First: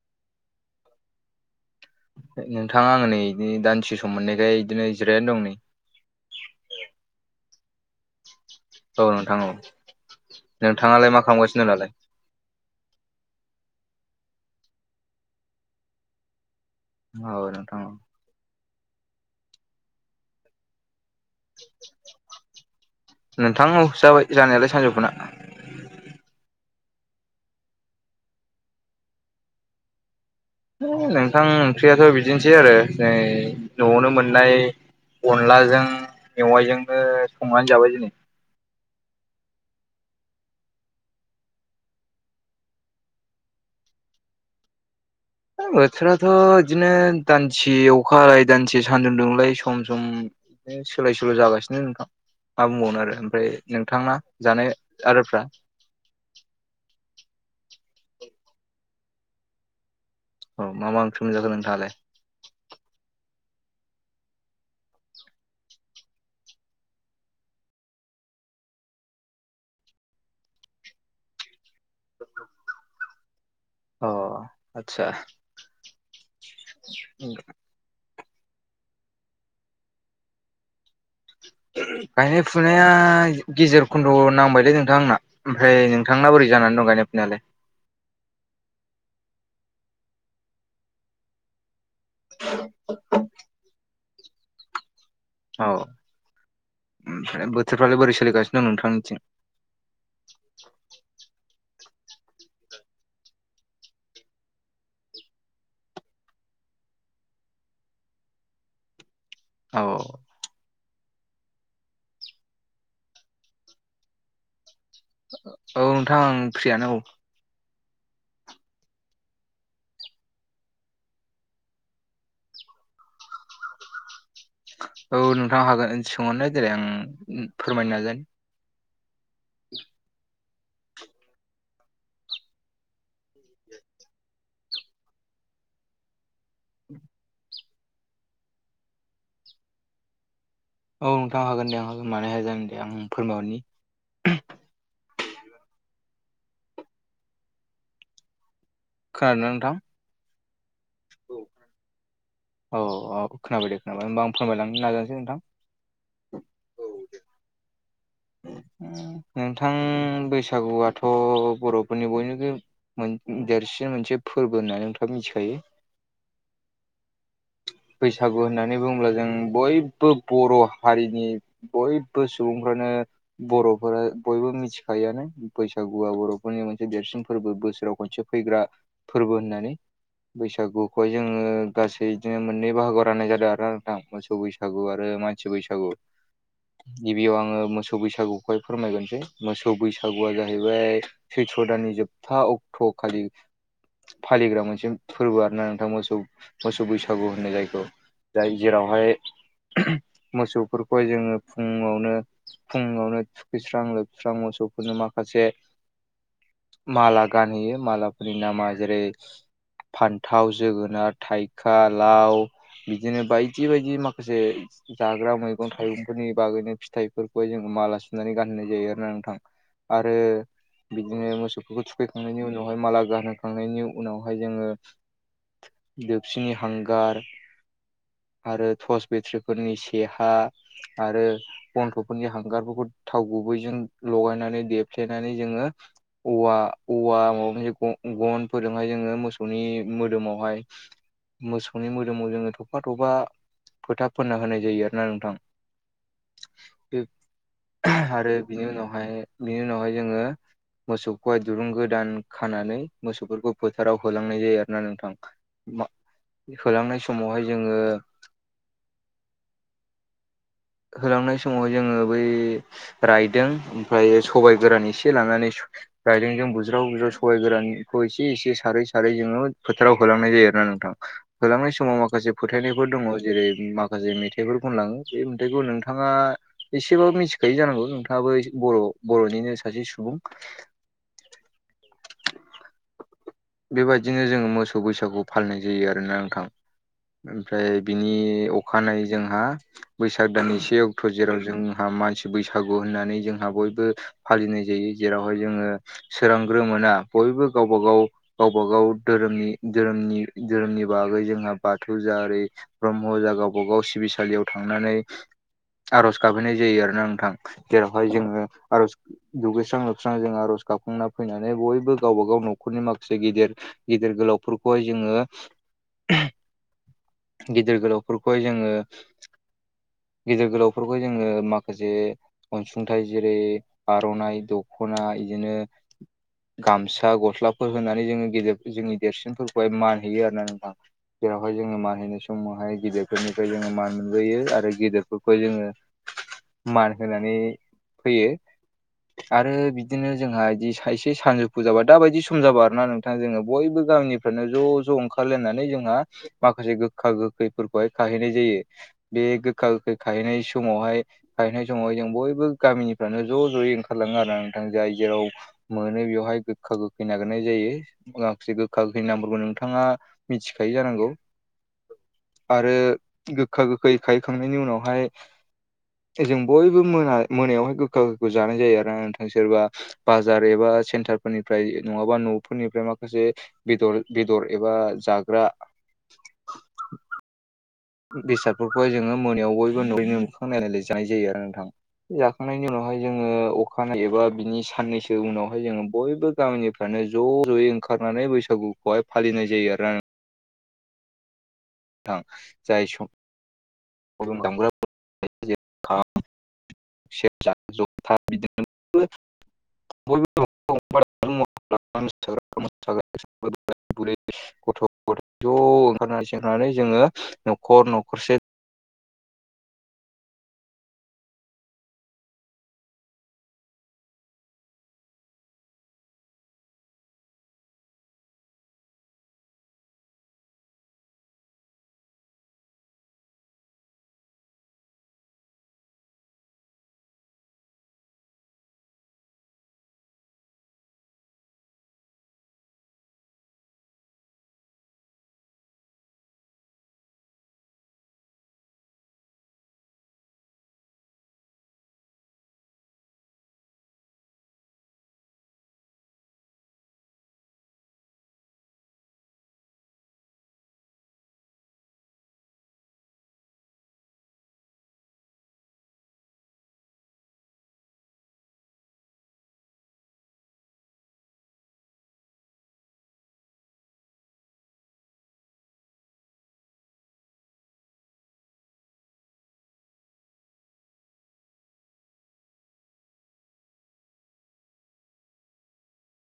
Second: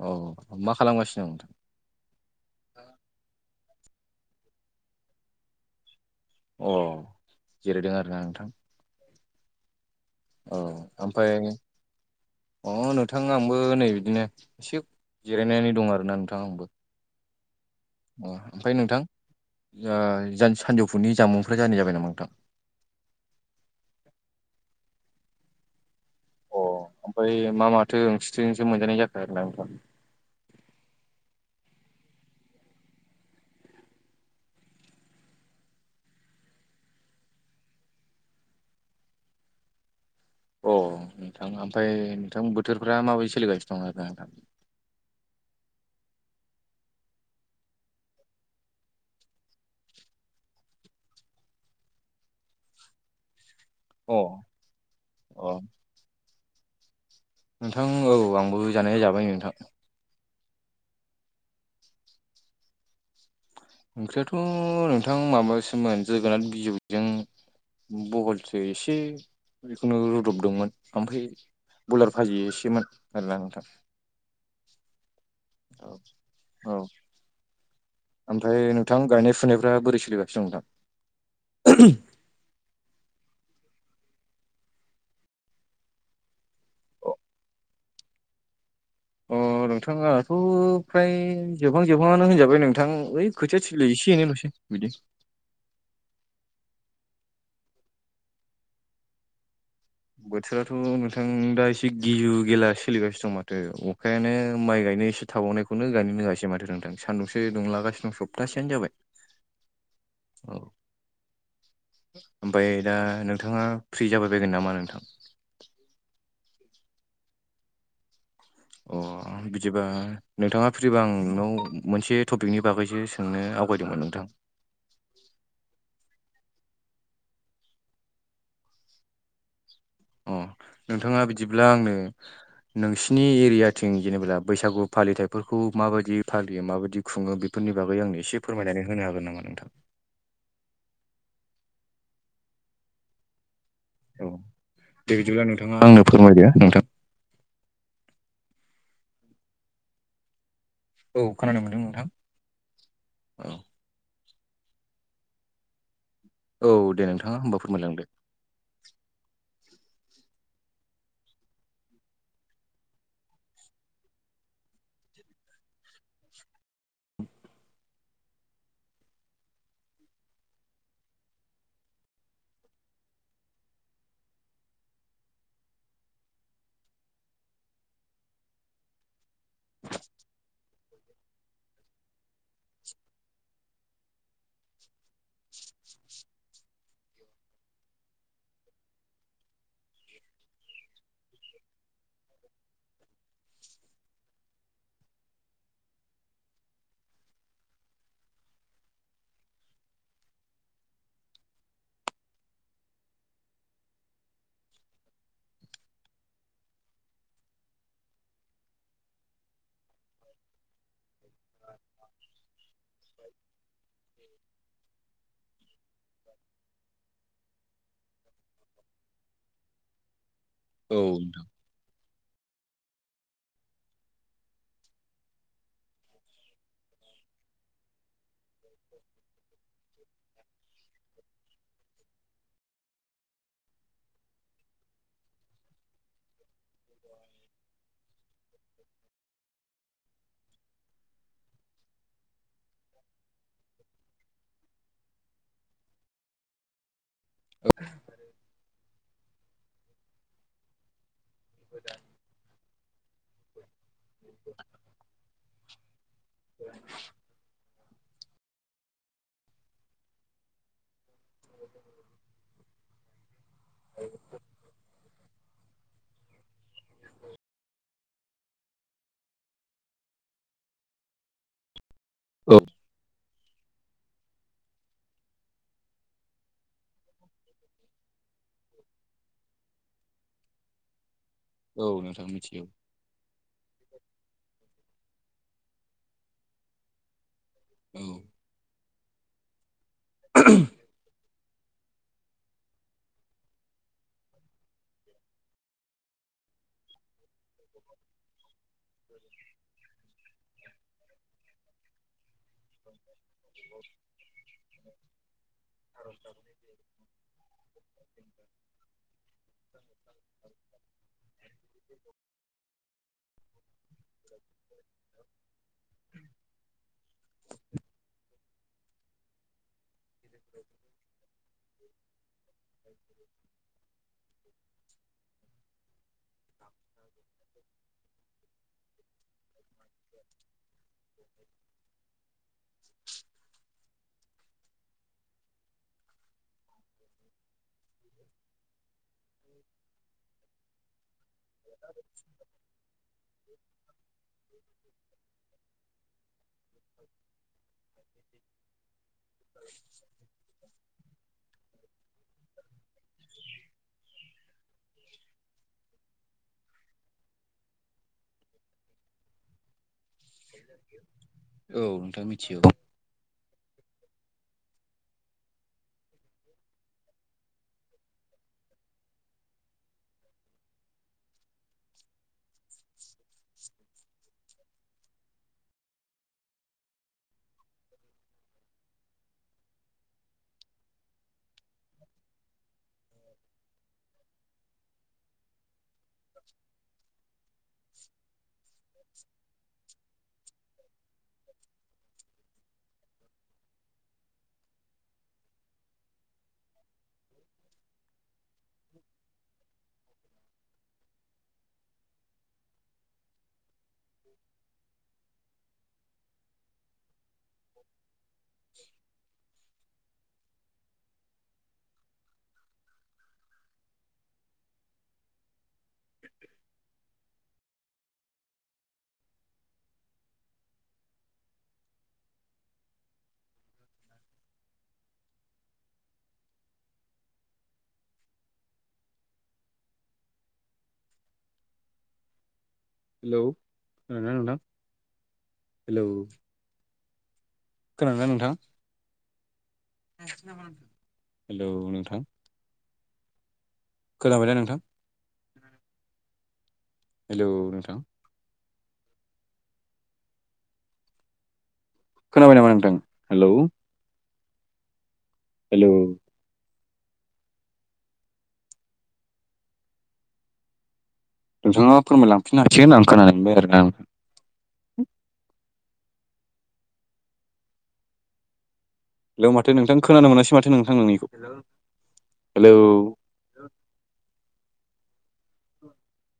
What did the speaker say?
अ मा खालामगासिनो दं नोंथां? नोंथां आंङो नै बि दानदिसे सम मोननायखाय बिदिनो जिरायानानै दं नै। अ जिरायदों आरोना नोंथां? औ नोंथां औ औ नोंथाङालाय मा ओमफ्राय खालामगासिनो दं दालाय? अ नोंथां आंबो नै बिदिनो एसे जिरायनानै दं आरोना नोंथां आंबो। अ नोंथां अ अ ओमफाय नोंथां ओ जान सानजौफुनि जामुंफोर जानो जाबाय नामा नोंथां? नोंथां औ जाबाय जानायालाय सानजौफुना। अ ओमफ्राय मा माथो ओंथिथिंसो मोनजानाय जाखो आरो ना नोंथां। ओइ नोंथां ओंख्रियाथ' बिदिनोसै आरो नै न'आवनो मोननाय अनलाजों मेवाइजोंनो संनानै जाबाय दिनै। अ नोंथां ओमफाय नोंथां बोथोरफ्रा माबायदि सोलिगासिनो दं आरोना नोंथां। होय बोथोराथ' इदिनो दान्से अखा हालाय दान्से सान्दुं दुंलाय सम सम [unintelligible] सोलाय सोल' जागासिनो नोंथां मा बुंबावनो आरो ओमफ्राय अ नोंथांना जानाय आदारफ्रा अ नोंथां औ आंबो जानाया जाबाय नोंथां औ मा मा ओंख्रि मोनजाखो नोंथांङालाय ओंख्रियाथ' नोंथां माबासोमोन जोगोनार बिजौजों बहलसो एसे जिखुनु रुदबदोंमोन ओमफ्राय बयलार भाजि एसेमोन आरोना नोंथां अ आतसा औ औ उम ओमफ्राय नोंथां गायनाय फुनायफ्रा बोरै सोलिगासिनों नोंथां गायनाय फुनाया गेजेर खन्द' नांबायलै नोंथां आंना ओमफ्राय नोंथांना बोरै जानानै दं गायनाय फुनायालाय अ नोंथां आंनाथ' फ्राय जोबहां जोबहांआनो होनजाबाय नोंथां ओइ खोथिया थिलि एसे एनैल'सै बिदि औ ओमफ्राय बोथोरफ्रालाय बोरै सोलिगासिनो दं नोंथांनिथिं बोथोराथ' नोंथां दा एसे गिजु गेला सोलिगासिनो दं माथो अखायानो माइ गायनो एसे थाबावनायखौनो गायनोनो होआसै माथो नोंथां सान्दुंसो दुंलागासिनो दं सप्तासेनो जाबाय। औ औ ओमफ्राय दा नोंथांङा फ्रि जाबाय बायगोन नामा नोंथां औ नोंथां फ्रियानो औ अ बिदिबा नोंथथंङा फ्रिबा आं नोंनाव मोनसे टपिकनि बागैसो सो नोंनो आवगायदोंमोन नोंथां औ नोंथां हागोन सोंहरनाय देलाय आं फोरमायनो नाजायो [inaudible] अ नोंथांङा बिदिब्ला आंनो नोंसिनि एरियाथिं जेनेबा बैसागु फालिथाइफोरखौ माबायदि फालियो माबायदि खुङो बेफोरनि बागै आंनो एसे फोरमायनानै होनो हागोन नामा? नोंथां? [inaudible] औ नोंथां हागोन दे आं हा मानो हाया जागोन दे आं फोरमायहरनि औ दे बिदिब्ला नोंथांङा आंनो फोरमायदो नोंथां खोनादों ना नोंथां औ खोनानो मोनदों नोंथां औ औ खोनाबाय दे खोनाबाय होमबा आं फोरमायलांनो नाजानोसै नोंथां औ दे नोंथांङा होनबा फोरमायलांदो नोंथां बैसागुआथ' बर'फोरनि बयनिबो देरसिन मोनसे फोरबो होननानै नोंथांङा मिथिखायो बैसागु होननानै बुंङोब्ला जों बयबो बर' हारिनि बयबो सुबुंफ्रानो बर'फोरा बयबो मिथिखायोआनो बैसागुआ बर'फोरनि मोनसे देरसिन फोरबो बोसोराव खनसे फालिग्रा फोरबो होननानै बैसागुखौहाय जोंङो गासै बिदिनो मोननै बाहागोआव राननाय जादों आरो ना नोंथां मोसौ बैसागो बैसागु आरो मानसि बैसागु [inaudible] गिबियाव आंङो मोसौ बैसागुखौहाय फोरमायगोरसै मोसौ बैसागुआ जाहैबाय सैथ्र' दाननि जोबथा अक्ट' खालि फालिग्रा मोनसे फोरबो आरोना नोंथां मोसौ मोसौ बैसागु होननो जायखौ जाय जेरावहाय मोसौफोरखौहाय जोङो फुङावनो फुङावनो थुखैस्रां लोबस्रां मोसौफोरनो माखासे माला गानहोयो मालाफोरनि नामा जेरै फान्थाव जोगोनार थाइखा लाव बिदिनो बायदि बायदि माखासे जाग्रा मैगं थाइगंफोरनि बागैनो फिथाइफोर खौ जों माला सुनानै गाननाय जायो आरो ना नोंथां आरो औ बिदिनो मोसौफोरखौ थुखैखांनायनि उनावहाय माला गानहोखांनायनि उनावहाय जोङो देबसिनि हांगार आरो टर्स बेट्रिफोरनि सेहा आरो बन्थ' नि हांगारफोरखौ थाव गुबैजों लगायनानै देफ्लेनानै जोङो औवा औवा माबा मोनसे गनफोरजोंहाय जोङो मोसौनि मोदोमावहाय मोसौनि मोदोमाव जोङो थफा थफा फोथा फोनना होनाय जायो आरोना नोंथां द [unintelligible] औ आरो बिनि उनावहाय बिनि उनावहाय जोङो मोसौखौहाय दुरुं गोदान खानानै मोसौफोरखौ फोथाराव होलांनाय जायो आरोना नोंथां होलांनाय समावहाय जोङो होलांनाय समावहाय जोङो बै रायदों ओमफ्राय सबाय गोरान एसे लानानै रायदोंजों बुज्राव बुज्राव सबाइ गोरानखौ एसे एसे सारै सारै जोङो फोथाराव होलांनाय जायो आरोना नोंथां होलांनाय समाव माखासे औ फोथायनायफोर दङ जेरै माखासे मेथाइफोर खलाङो बे बेखौ नोंथाङा एसेबाबो मिथिखायो जानांगौ नोंथाङाबो बर' बर'निनो सासे सुबुं [inaudible] औ नोंथां मिथियो बेबायदिनो जोङो मोसौ बैसागु फालिनाय जायो आरोना नोंथां ओमफ्राय औ बिनि अखानायै जोंहा बैसाग दान से अख थ' जेराव जोंहा मानसि बैसागु होननानै जोंहा बयबो फालिनाय जायो जेरावहाय जोङो सोरांग्रो मोना बयबो गावबा गाव गावबा गाव दोरोमनि दोरोमनि दोरोमनि बागै जोंहा बाथौ जरै ब्रह्म जा गावबा गाव सिबिसालियाव थां आर'ज गाबहैनाय जायो आरोना नोंथां जेरावहाय जोङो आरज दुगैस्रां लोबस्रां जों आर'ज गाबाखांना फैनानै बयबो गावबाागाव न'खरनि माखासे गिदिर गेदिर गोलावफोरखौहाय जोङो गिदिर गोलावफोरखौहाय जोङो गिदिर गोलावफोरखौ जोङो माखासे अनसुंथाइ जेरै आर'नाइ द खना इदिनो गामसा गस्लाफोर होनानै जोङो गेदेर जोंनि देरसिन मान हैयो आरोना नोंथां जेरावहाय जोङो मान हैनाय समावहाय गिदिरफोरनिफ्राय जोङो मान बोयो आरो गेदेरफोरखौ जोङो मान होनानै फैयो आरो बिदिनो जोंहा बिदि एसे सानजौ फुजाबा दाबायदि सम जाबाय आरोना नोंथां जोङो बयबो गामिफ्रानो ज' ज' ओंखारलायनानै जोंहा माखासे गोखा गोखैफोरखौहाय खाहैनाय जायो बे गोखा गोखै खाहैनाय समावहाय गाहैनाय समावहाय जों बयबो गामिनिफ्रानो ज' ज'यै ओंखारलाङो आरो नोंथां जाय जेराव मोनो बेवहाय गोखा गोखै नागिरनाय जायो माखासे गोखा गोखै नामफोरखौ नोंथाङा मिथिखायो जानांगौ औ नोंथां मिथिगौ आरो गोखा गोखा खै खाहैखांनायनि उनावहाय जों बयबो मोना मोनायावहाय गोखा गोखैखौ जानाय जायो आरोना नोंथां सोरबा बाजार एबा सेन्टार फोरनिफ्राय नङाबा न'फोरनिफ्राय माखासे बेदर बेदर एबा जाग्रा बेसादफोरखौहाय जोङो मोनायाव बयबो न'यैनो मोखां नायलायनानै जानाय जायो आरो नोंथां जाखांनायनि उनावहाय जोङो अखानायै एबा बिनि साननैसो उनावहाय जोङो बयबो गामिनिफ्रानो ज' ज'यै ओंखारनानै बैसागुखौहाय फालिनाय जायो आरो आंङो थां जाय सम दल दामग्रा [unintelligible] सेरजा जथा बिदिनो बयबो [unintelligible] गामिनि सासै बोराय बुरै गथ' ज' ओंखारनानै संनानै जोङो न'खर न'खरसे [unintelligible] [unintelligible] हेलौ खोनादोंना नोंथां हेलौ खोनादोंना नोंथां हेलौ नोंथां खोनाबायना नोंथां खोनादों हेलौ नोंथां खोनाबाय नामा नोंथां हेलौ हेल' नोंथाङा फोरमायलांफिननो हासिगोन आं खोनानो मोनबाय आरोना नों हेलौ माथो नोंथां खोनानो मोनासै माथो नोंथां नोंनिखौ हेलौ हेलौ [unintelligible]